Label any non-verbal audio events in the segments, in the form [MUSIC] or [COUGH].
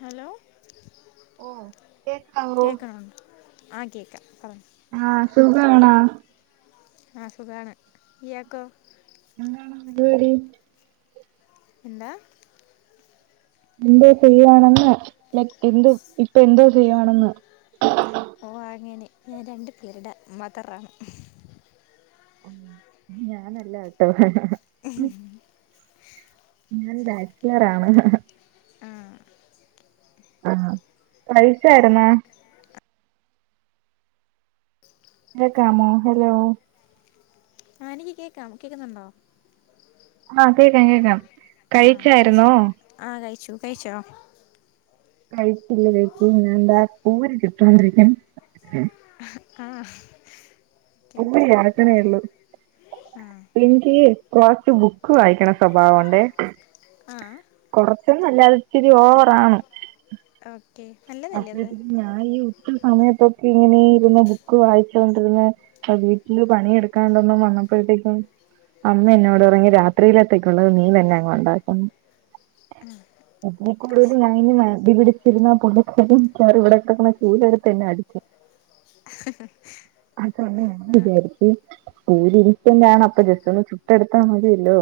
Hello കേക്കാണ് ആ കേൾക്കാം പറഞ്ഞോ ആഹ് സുഖാണോ ആഹ് സുഖാണ് ഇയാക്കോ എന്താണ് പരുപാടി എന്താ എന്തോ ചെയ്യുവാണെന്ന് ലൈക് എന്തോ ഇപ്പൊ എന്തോ ചെയ്യോവാണെന്ന് ഓഹ് അങ്ങനെ ഞാൻ രണ്ട് പേരുടെ മദറാ ഞാനല്ലാട്ടോ ഞാൻ ബാച്ചിലറാണ് ആ ആഹ് കഴിച്ചാരുന്നോ കേക്കാമോ ഹലോ ആ എനിക്ക് കേക്കാം കേക്കുന്നുണ്ടോ ആഹ് കേക്കാം കേൾക്കാം കഴിച്ചായിരുന്നോ ആഹ് കഴിച്ചു കഴിച്ചോ കഴിച്ചില്ല ചേച്ചി ഞാനിതാ പൂരി ചുട്ടോണ്ടിരിക്കാണ് ആഹ് കുമ്മിണി അടുക്കളേ ഉള്ളു ആ എനിക്ക് കുറച്ച് ബുക്ക് വായിക്കണ സ്വഭാവമുണ്ടേ ആ കുറച്ചൊന്നല്ല ഇച്ചിരി ഓവർ ആണ് ഓക്കെ നൽ അറ്റലിസ്റ്റ് ഞാൻ ഈ ഉച്ച സമയത്തൊക്കെ ഇങ്ങനെ ഇരുന്ന് ബുക്ക് വായിച്ചോണ്ടിരുന്നേ വീട്ടില് പണിയെടുക്കാനൊന്നും വന്നപ്പോഴത്തേക്കും അമ്മ എന്നോട് പറഞ്ഞു രാത്രിയിലത്തേക്കുള്ളത് നീ തന്നെ അങ്ങ് ഉണ്ടാക്കെന്ന് ഇതിൽ കൂടുതൽ കുറച്ച്. ഞാനിനി മടി പിടിച്ചു ഇരുന്നാൽ പുള്ളി ഇവിടെക്കിടക്കണ ചൂൽ എടുത്തെന്നെ അടിക്കും ഹ് ഹ് അത് കൊണ്ട് ഞാൻ വിചാരിച്ചു ഒരു ഇരുപ്പിന് ഞാൻ ഒക്കെ ജസ്റ്റ്‌ ഒന്ന് ചുട്ടെടുത്താൽ മതിയല്ലോ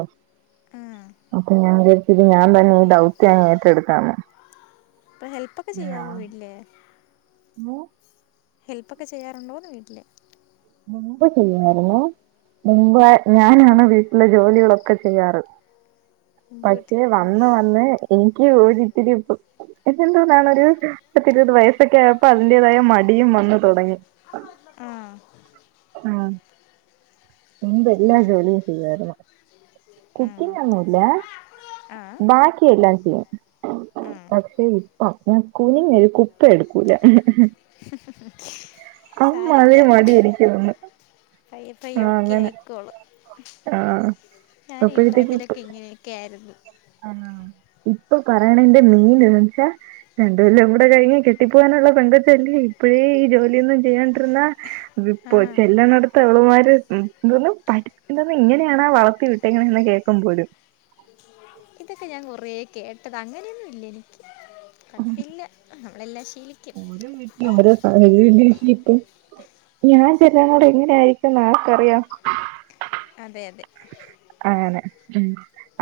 ആ അപ്പൊ ഞാൻ വിചാരിച്ചു ഞാൻ തന്നെ ഈ ദൗത്യം അങ്ങ് ഏറ്റെടുക്കാമെന്ന് ക്കെ ചെയ്യാവോ വീട്ടില് മ് ഹെൽപ്പൊക്കെ ചെയ്യാണ്ടോന്ന് വീട്ടില് മുമ്പ് ചെയ്യുമായിരുന്നു മുമ്പ് ഞാനാണ് വീട്ടിലെ ജോലികളൊക്കെ ചെയ്യാറ് ഗുഡ് പക്ഷെ വന്ന് വന്ന് എനിക്ക് ഒരിത്തിരി എന്നിരുന്നോണ്ടാണ് ഒരു പത്തിരുപതു വയസൊക്കെ ആയപ്പോ അതിന്റേതായ മടിയും വന്ന് തുടങ്ങി ആഹ് ഉം മുമ്പ് എല്ലാ ഉം. ജോലിയും ചെയ്യു മായിരുന്നു. ആ കുക്കിംഗ് ഒന്നുംല്ല ആ ബാക്കി എല്ലാം ചെയ്യും. ആ പക്ഷെ ഇപ്പം ഞാൻ കുനിഞ്ഞൊരു കുപ്പി എടുക്കൂല. ഹ് അമ്മ അതെ മടി ഒരുക്കി തന്നു. പയ്യെ പയ്യെ ഓക്കെ ആയിക്കോളും. ആഹ് ഞാൻ ഈ പ്രായത്തിലൊക്കെ ഇങ്ങനെ. കേരന്നു ആ ഇപ്പൊ പറയണന്റെ മീൻ എന്ന് വെച്ചാ രണ്ടുകൊല്ലം കൂടി കഴിഞ്ഞാൽ കെട്ടിപ്പോകാനുള്ള പെൺകൊച്ചല്ലേ ഇപ്പഴേ ഈ ജോലിയൊന്നും ചെയ്യാണ്ടിരുന്നാൽ. ആ ഇതിപ്പോ ചെല്ലുണോടത്ത് അവള്മാര് എഎന്തോന്നാ പഠി എന്തോന്നാ ഇങ്ങനെയാണോ വളർത്തി വിട്ടേക്കുന്നെ കേക്കും പോലും. അതൊക്കെ ഞാൻ കുറേ കേട്ടത അങ്ങനെയൊന്നുല്ല എനിക്ക് കട്ടില്ല നമ്മളെല്ലാം ശീലിക്കും. ഓരോ വീട്ടിലും ഓരോ സാഹചര്യല്ലേ ഇപ്പം. ഞാൻ ചെല്ലാനോടം എങ്ങനെ ആയിരിക്കും ന്ന് ആർക്കറിയാം. അതെ അതെ അങ്ങനെ ഉം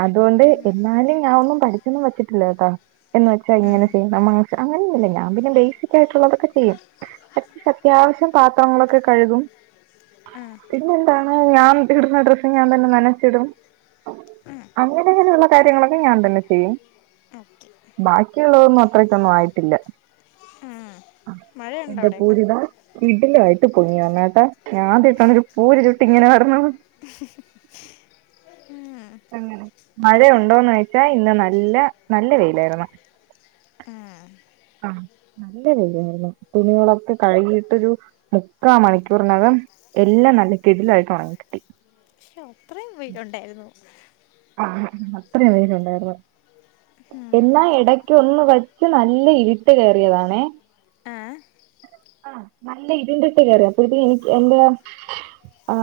അതുകൊണ്ട് ഉം, എന്നാലും ഞാൻ ഒന്നും പഠിച്ചൊന്നും വെച്ചിട്ടില്ല കേട്ടോ. എന്ന് വെച്ചാൽ ഉം, ഇങ്ങനെ ചെയ്യും [UNINTELLIGIBLE] അങ്ങനെയൊന്നുല്ല ഞാൻ പിന്നെ ബേസിക് ആയിട്ടുള്ളതൊക്കെ ചെയ്യും. കുറച്ചു അത്യാവശ്യം പാത്രങ്ങളൊക്കെ കഴുകും. ആ, പിന്നെ എന്താണ് ഞാൻ ഇടുന്ന ഡ്രസ് ഞാൻ തന്നെ നന ച്ചിടും ഉം, അങ്ങനെ ഇങ്ങനെയുള്ള കാര്യങ്ങളൊക്കെ ഞാൻ തന്നെ ചെയ്യും. ഓക്കെ ബാക്കിയുള്ളതൊന്നും അത്രയ്ക്കൊന്നും ആയിട്ടില്ല. ഉം. മഴയുണ്ടോ എന്റെ അവിടെയൊക്കെ ഭൂരിഭാ കിടിലം ആയിട്ട് പൊങ്ങി വന്നേട്ടാ ഞാ ആദ്യായിട്ടാണ് ഒരു പൂരി ചുട്ട് ഇങ്ങനെ വരണത്. [UNINTELLIGIBLE] അങ്ങനെ മഴ ഉണ്ടോന്ന് ചോയിച്ച ഇന്ന് നല്ല നല്ല വെയിലായിരുന്നു. ഉം. ആഹ നല്ല വെയിലായിരുന്നു. തുണികളൊക്കെ കഴുകിട്ടൊരു മുക്കാ മണിക്കൂറിനകം എല്ലാം നല്ല കിടിലായിട്ട് ഉണങ്ങി കിട്ടി. അത്രെയും വെയിലുണ്ടായിരുന്നോ? ആഹ് അത്രെയും വെയില് ഉണ്ടായിരുന്നു. ഉം. എല്ലാ ഇടക്ക് ഒന്ന് വച്ച് നല്ല ഇരുട്ട് കേറിയതാണേ. ആഹ് ആഹ് നല്ല ഇരുണ്ടിട്ട് കേറിയ അപ്പോഴത്തേക്ക് എനിക്ക് എന്റെ ആ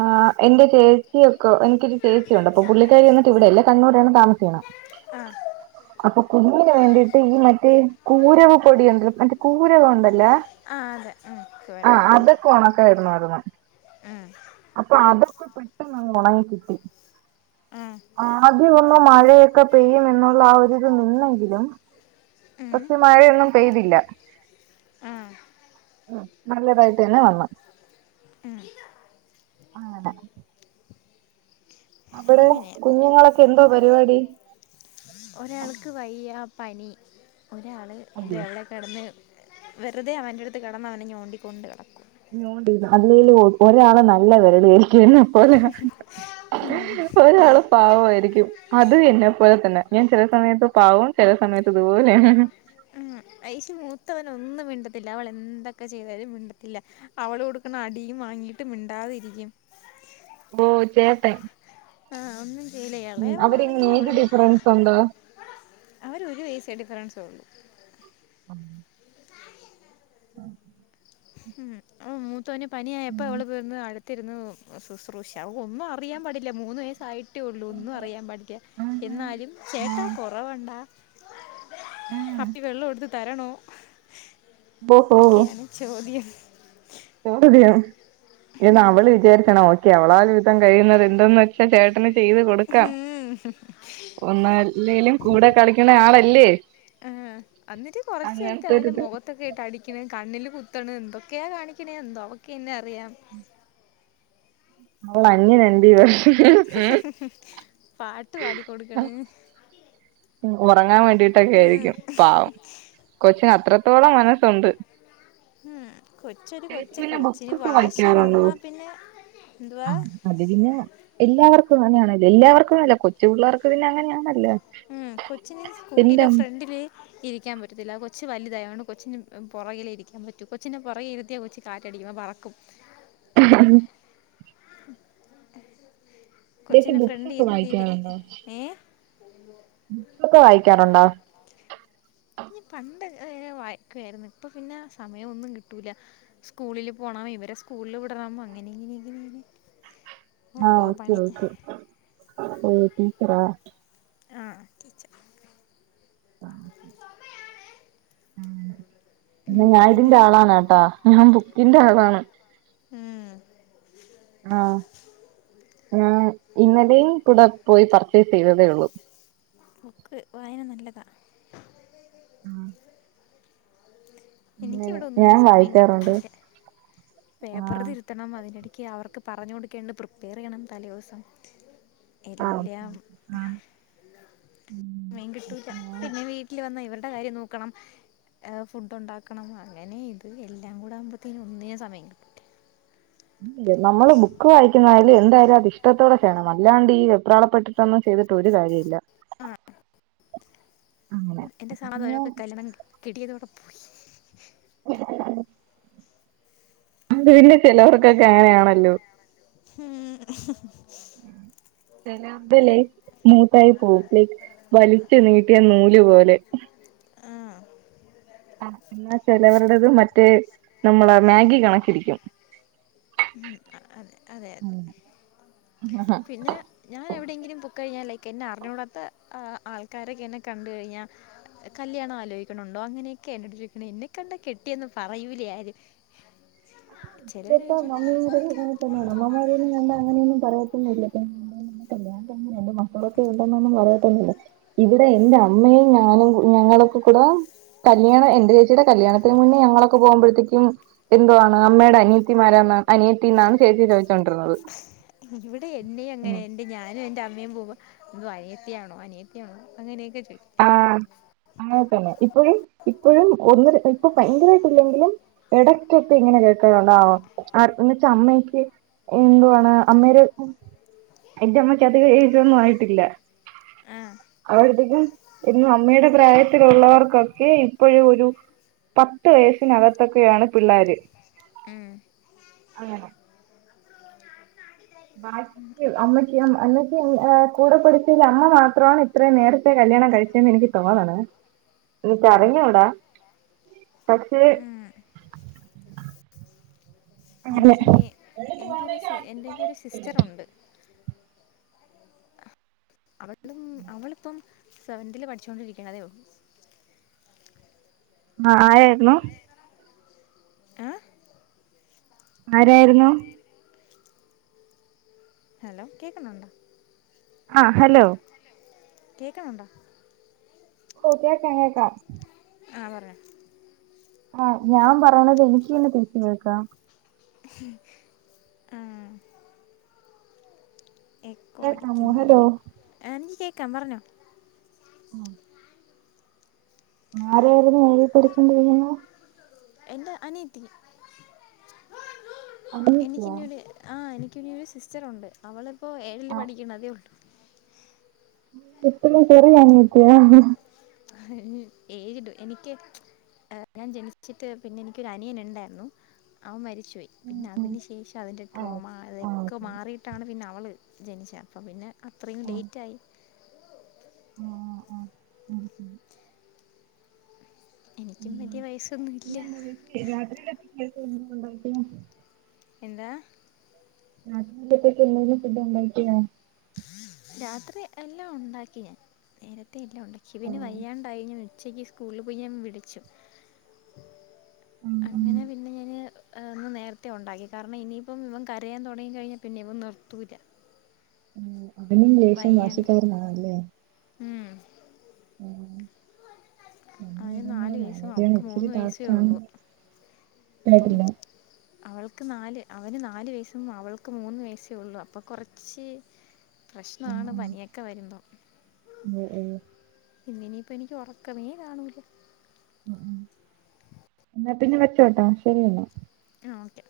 എന്റെ ചേച്ചിയൊക്കൊ എനിക്കൊരു ചേച്ചിയുണ്ട്, അപ്പൊ പുള്ളിക്കാരി ഒന്ന്. ചേച്ചി ഇവിടെയല്ല കണ്ണൂരാണ് താമസിക്കണ. ആ അപ്പൊ കുഞ്ഞിന് വേണ്ടിയിട്ട് ഈ മറ്റേ കൂരവ് പൊടിയ ഉണ്ടല്ലോ മറ്റേ കൂരകം ഉണ്ടല്ല. ആ അതെ ആഹ് കൂരകം ഉണക്കായിരുന്നായിരുന്നു മം ആ അപ്പൊ അതൊക്കെ പെട്ടെന്നങ്ങ് ഒണങ്ങികിട്ടി. ഉം, ഉം, ആദ്യം ഒന്ന് മഴയൊക്കെ പെയ്യും എന്നുള്ള ആ ഒരിത് നിന്നെങ്കിലും ഉം, പക്ഷെ മഴയൊന്നും പെയ്തില്ല. ആ, ഉം നല്ലതായിട്ട് തന്നെ വന്ന് ഉം അങ്ങനെ അവിടെ അങ്ങനെയാ കുഞ്ഞുങ്ങളൊക്കെ എന്തോ പരിപാടി ഒരാൾക്ക് വയ്യ പനി ഒരാള് അയ്യോ ന്റെ ഇള കിടന്ന് വെറുതെ അവൻ്റെ അടുത്ത് കിടന്ന് അവനെ ഞോണ്ടിക്കൊണ്ട് നോണ്ടി അല്ലേലും ഒരാളെ നല്ല വെരളിആയിരിക്കും എന്നപോലെ ഉം ഒരാള് പാവായിരിക്കും അത് എന്നെ പോലെ തന്നെ ഞാൻ ചില സമയത്ത് പാവം ചെല സമയത്ത് ഇത്പോലെയ ഐശ മൂത്തവന ഒന്നും മിണ്ടത്തില്ല അവള് എന്തൊക്കെ ചെയ്താലും മിണ്ടത്തില്ല അവളോട് കിട്ടുന്ന അടിയും വാങ്ങിയിട്ട് മിണ്ടാതിരിക്കും ബോ ചേർട്ടെ ആഹ ഒന്നും ചെയ്യില്ല അവരിങ്ങനെ ഇളയവളാണെങ്കി ഏജ് അവള് ഡിഫറൻസ് ഉണ്ടോ അവര് ഒരു വയസ്സേ ഡിഫറൻസേ ഉള്ളൂ ഉം ആഹ് ഉം അവൻ മൂത്തോന് പനിയായപ്പോ അവള് വന്ന് [UNINTELLIGIBLE] ത്തിരുന്ന് ശുശ്രൂഷ ഒന്നും അറിയാൻ പാടില്ല മൂന്ന് വയസ്സായി റ്റള്ളൂ ഒന്നു അറിയാൻ പാടില്ല എന്നാലും ചേട്ടാ കൊറവണ്ട അപ്പി വെള്ളടുത്ത് തരണോ ഓഹോ ഇതൊക്കെയാണ് ചോദ്യം [UNINTELLIGIBLE] ഇന്ന് അവള് വിചാരിച്ചണോ എവളാൽ വിധം കഴിയുന്നത് എന്തന്ന് വെച്ചാ ചേട്ടന് ചെയ്ത് കൊടുക്കാം [UNINTELLIGIBLE] ഒന്നല്ലേലും കൂടെ കളിക്കണ ആളല്ലേ ആഹ് അന്നിട്ട് കുറച്ചു നേരത്തെ അവന്റെ അങ്ങനത്തൊരിത് മുഖ ത്തൊക്കെ ഇട്ട് അടിക്കണ കണ്ണില് കുത്തണ് എന്തൊക്കെയാ കാണിക്കണേ എന്തോ അവക്കെന്നെ അറിയാം അവള്ടെ അനിയനല്ലിയോ പാട്ടു പാടിക്കൊടുക്കണ് ഉറങ്ങാൻ വേണ്ടിട്ടൊക്കെ ഉം. ആയിരിക്കും പാവം കൊച്ചിന് അത്രത്തോളം മനസ്സുണ്ട് ഉം കൊച്ച് ചേച്ചി കൊച്ച് പിന്നെ കൊച്ചിനി ബുക്കൊക്കെ വാശി വായിക്കാറുണ്ടോ വന്നാ പിന്നെ എന്തുവാ ആഹ് അത് പിന്നെ എല്ലാവർക്കും അങ്ങനെ അങ്ങനെയാണലോ എല്ലാവർക്കുംല്ല കൊച്ചു പിള്ളേർക്ക് പിന്നെ അങ്ങനെയാണല്ലേ കൊച്ചിന് സ്കൂട്ടിയുടെ ഫ്രണ്ടില് ഇരിക്കാൻ പറ്റത്തില്ല കൊച്ചു വലുതായ കൊണ്ട് കൊച്ചിന് പുറകിലെ ഇരിക്കാൻ പറ്റും കൊച്ചിെ പുറകെ ഇരുതിയൽ കൊച്ചി കാറ്റടിയുമ്പ പറക്കും [UNINTELLIGIBLE] [UNINTELLIGIBLE] ചേച്ചി കൊച്ചിനെ ഫ്രണ്ട് ബുക്സൊക്കെ ഇരുത്തിയിട്ട് വായിക്കാറുണ്ടോ ഏ ബുക്സ്ക്കെ വായിക്കാറുണ്ടോ ഇൻ പണ്ട് വായിക്കുയായിരുന്നു ഇപ്പൊ പിന്നെ സമയോന്നും കിട്ടൂല സ്കൂളിൽ പോണം ഇവരെ സ്കൂളിൽ വിടണം അങ്ങനെ ഇങ്ങനെയ ആഹ ഓക്കെ ഓക്കെ ഓ തീച്ചറ ആഹ ടീച ആഹ എന്ന ഞാൻ ഇതിന്റെ പിന്നെന്താ ആളാണ്ട്ടാ ഞാൻ ബുക്കിൻന്റെ ആളാണ് ഹം ആ ഇന്നലെയും കൂടെ പോയി പർച്ചേസ് ചെയ്തതേ ഉള്ളൂ ബുക്ക് വായന നല്ലതാണ് ഉം അങ്ങനെ എനിക്കിവിടെ ഞാൻ ഒന്ന സമയം വായിക്കാറുണ്ട് കിട്ടട്ടില്ലേ പേപ്പർ ആഹ് തിരുത്തണം അതിനിടക്ക് അവർക്ക് പറഞ്ഞു കൊടുക്കണ്ട് പ്രിപ്പയർ ചെയ്യണം തലേ ദിവസം ആഹ് എല്ലാം ആഹ് മീൻ കിട്ടൂല പിന്നെ വീ വീട്ടിൽ വന്ന ഇവരുടെ കാര്യം നോക്കണം ഫുഡ് ഉണ്ടാക്കണം അങ്ങനെ ഇത് എല്ലാം കൂടെ ആകുമ്പോത്തേനും ഒന്നിനും സമയം കിട്ടില്ല നമ്മള് ബുക്ക് വായിക്കുന്ന ആയാലും എന്തായാലും അതിഷ്ടം ഇഷ്ടത്തോടെ ചെയ്യണം അല്ലാണ്ട് ഈ വെപ്രാളപ്പെട്ടിട്ടൊന്നും ചെയ്തിട്ട് ഒരു കാര്യം ഇില്ല [INAUDIBLE] എന്റെ [UNINTELLIGIBLE] കല്യാണം കിടിയതോടെ പോയി അത് പിന്നെ ചിലവർക്കൊക്കെ അങ്ങനെയാണല്ലോ ഹും.. [UNINTELLIGIBLE] മൂത്തായി പോവും ലൈക്ക് വലിച്ചു നീട്ടിയ നൂല് പോലെ ആ, ആ എന്നാ ചിലവരുടത് മറ്റേ നമ്മളെ മാഗി കണക്കിരിക്കും അ അതെ അതെ ആ ആ പിന്നെ ഞാൻ എവിടെയെങ്കിലും പോക്ക കഴിഞ്ഞാൽ ലൈക്ക് എന്നെ അറിഞ്ഞുകൂടാത്ത ആൾക്കാരൊക്കെ എന്നെ കണ്ട് കഴിഞ്ഞാൽ കല്യാണം ആലോചിക്കണണ്ടോ അങ്ങനെയൊക്കെ എന്നോടു ചോയ്ക്ണെ എന്നെ കണ്ട കെട്ടിയന്ന് പറയൂലേ ആരും ആഹ ചിലവർ ഇപ്പ ചോദിച്ചു മമ്മി അ അമ്മമാരിന്നും കണ്ടാ അങ്ങനെയൊന്നും പറയൊന്നുമില്ലെ മക്കളൊക്കെ ഉണ്ടെന്നൊന്നും പറയത്തന്നില്ല ഇവിടെ എന്റെ അമ്മയും ഞാനും കു ങ്ങളൊക്ക കൂടെ കല്യാണം എന്റെ ചേച്ചിയുടെ കല്യാണത്തിന് മുന്നേ ഞങ്ങളൊക്കെ പോകുമ്പഴത്തേക്കും എന്തുവാ അമ്മയുടെ അനിയത്തിമാര അനിയത്തി എന്നാണ് ചേച്ചി ചോദിച്ചോണ്ടിരുന്നത് ഇവിടെ എന്നെ അങ്ങനെ യെ അ ഞാനും എൻ്റെ അമ്മയും പോകുമ്പം എന്തും അനിയത്തിയാണോ അനിയത്തിയാണോ അങ്ങനെയൊക്കെ ചോദിക്കും ആഹ അതെ തന്നെ ഇപ്പഴും ഇപ്പോഴും ഒന്ന ഇപ്പൊ ഭയങ്കരമായിട്ട്ല്ലെങ്കിലും ഇടയ്ക്കൊക്കെ ഇങ്ങനെ കേൾക്കണുണ്ടാവോ എന്നച്ചമ്മയ്ക്ക് എന്തുവാണ് അമ്മേര് എന്റെമ്മക്ക് അതിക എജൊന്നും ആയിട്ടില്ല ആ അവരധികം ഇന്ന് അമ്മയുടെ പ്രായത്തിലുള്ളവർക്കൊക്കെ ഇപ്പോഴും ഒരു പത്ത് വയസിനകത്തൊക്കെയാണ് പിള്ളാര് ഉം അങ്ങനെ ആര് അമ്മക്ക് അമ്മക്ക കൂടെ പഠിച്ചതിൽ അമ്മ മാത്രമാണ് ഇത്രയും നേരത്തെ കല്യാണം കഴിച്ചന്ന് എനിക്ക് തോന്നണെ ഓ എനിക്കറിഞ്ഞൂടാ പക്ഷെ ഉം എനിക്കിനി എനിക്കൊരു എൻ്റെ ക്കെ ഒരു സിസ്റ്ററുണ്ട് അവളും അവളിപ്പം സെവന് തിൽ പഠിച്ചുകൊണ്ടിരിക്കണ ഉള്ളൂ ആഹ് ആയിരുന്നു ഏ ആരായിരുന്നു ഹലോ കേൾക്കുന്നുണ്ടോ ആഹ് ഹലോ കേൾക്കുണുണ്ടോ [UNINTELLIGIBLE] ആഹ് പറഞ്ഞോ ആഹ് ഞാൻ പറയണത് എനിക്ക് തന്നെ തിരിച്ചു കേൾക്കാം ഉം കേൾക്കാമോ ഹലോ എക്കോടിക്കുന്നുണ്ടോ എനിക്ക് കേക്കാം പറഞ്ഞോ. ഉം. ആരായിരുന്നു എഴുതിപ്പടിച്ചൊണ്ടിരിക്കുന്നേ? എന്റെ അനീയത്തി. എനിക്ക് അനിയത്തിയാ ഇനിരു ആഹ് എനിക്കിനരു സിസ്റ്ററുണ്ട് അവളിപ്പോൾ ഏഴില് പഠിക്കണതേള്ളൂ. ഇത്രേയും ചെറിയാനിയത്ത്യോ. ഏഴീല് എനിക്ക് ആഹ് ഞാൻ ജനിച്ചിട്ട് പിന്നെ എനിക്കൊരു അനിയൻ ഉണ്ടായിരുന്നു അവൻ മരിച്ചുപോയി. പിന്നെ അതിന് ശേഷം അതിൻ്റെ ആ ട്രോമ ആ അതൊക്കെ ഓക്കെ മാറിയിട്ടാണ് പിന്നെ അവള് ജനിച്ചേ അപ്പോം പിന്നെ അത്രയും ലേറ്റായി. ആഹ് ആഹ് ആഹ് ശ എനിക്കും വലിയ വയസ്സൊന്നുല്ല. രാത്രിയുടെണ്ട [UNINTELLIGIBLE] എന്താ? രാത്രിനേക്ക്ന്തേലും ഫുഡ് ഒണ്ടാക്കിനോ? രാത്രി എല്ലാം ഒണ്ടാക്കി ഞാൻ നേരത്തെ എല്ലാം ഉണ്ടാക്കിവന് വയ്യാണ്ടായിഞ്ഞു ഉച്ചക്ക് സ്കൂളിൽ പോയി ഞാൻ വിളിച്ചു ഉം ഉം അങ്ങനെ പിന്നെ ഞാന് ന്ന് നേരത്തെ ഉണ്ടാക്കി കാരണം ഇനിയിപ്പം ഇവൻ കരയാൻ തൊടങ്ങി കഴിഞ്ഞാൽ പിന്നെ ഇവം നിർത്തൂല്ല. അവനും ലേശം വാശിക്കാരനാണല്ലേ? ഉം. ഉം അവന് രണ്ട്പേരേംകൂടെ നാല് വയസ്സും മാനേജണ് അവൾക്ക് മൂന്ന് ഇച്ചരി വയസ്സേ ടാസ്ക്കാണ്. ഉള്ളൂ അപ്പം അവൾക്ക് നാല് അവന് നാല് വയസ്സും അവൾക്ക് മൂന്ന് വയസ്സേ ഉള്ളു അപ്പ കൊറച്ച് ഉം പ്രശ്നാണ് പനിയൊക്കെ വരുമ്പം- ഉം ഉം ഇന്നിനിയിപ്പം എനിക്ക് ഒറക്കമേ കാണൂല്ല. ഉം ഉം എന്നാ പിന്നെ വെച്ചോട്ടോ ശരിയെന്ന. ആഹ് ഓക്കെ.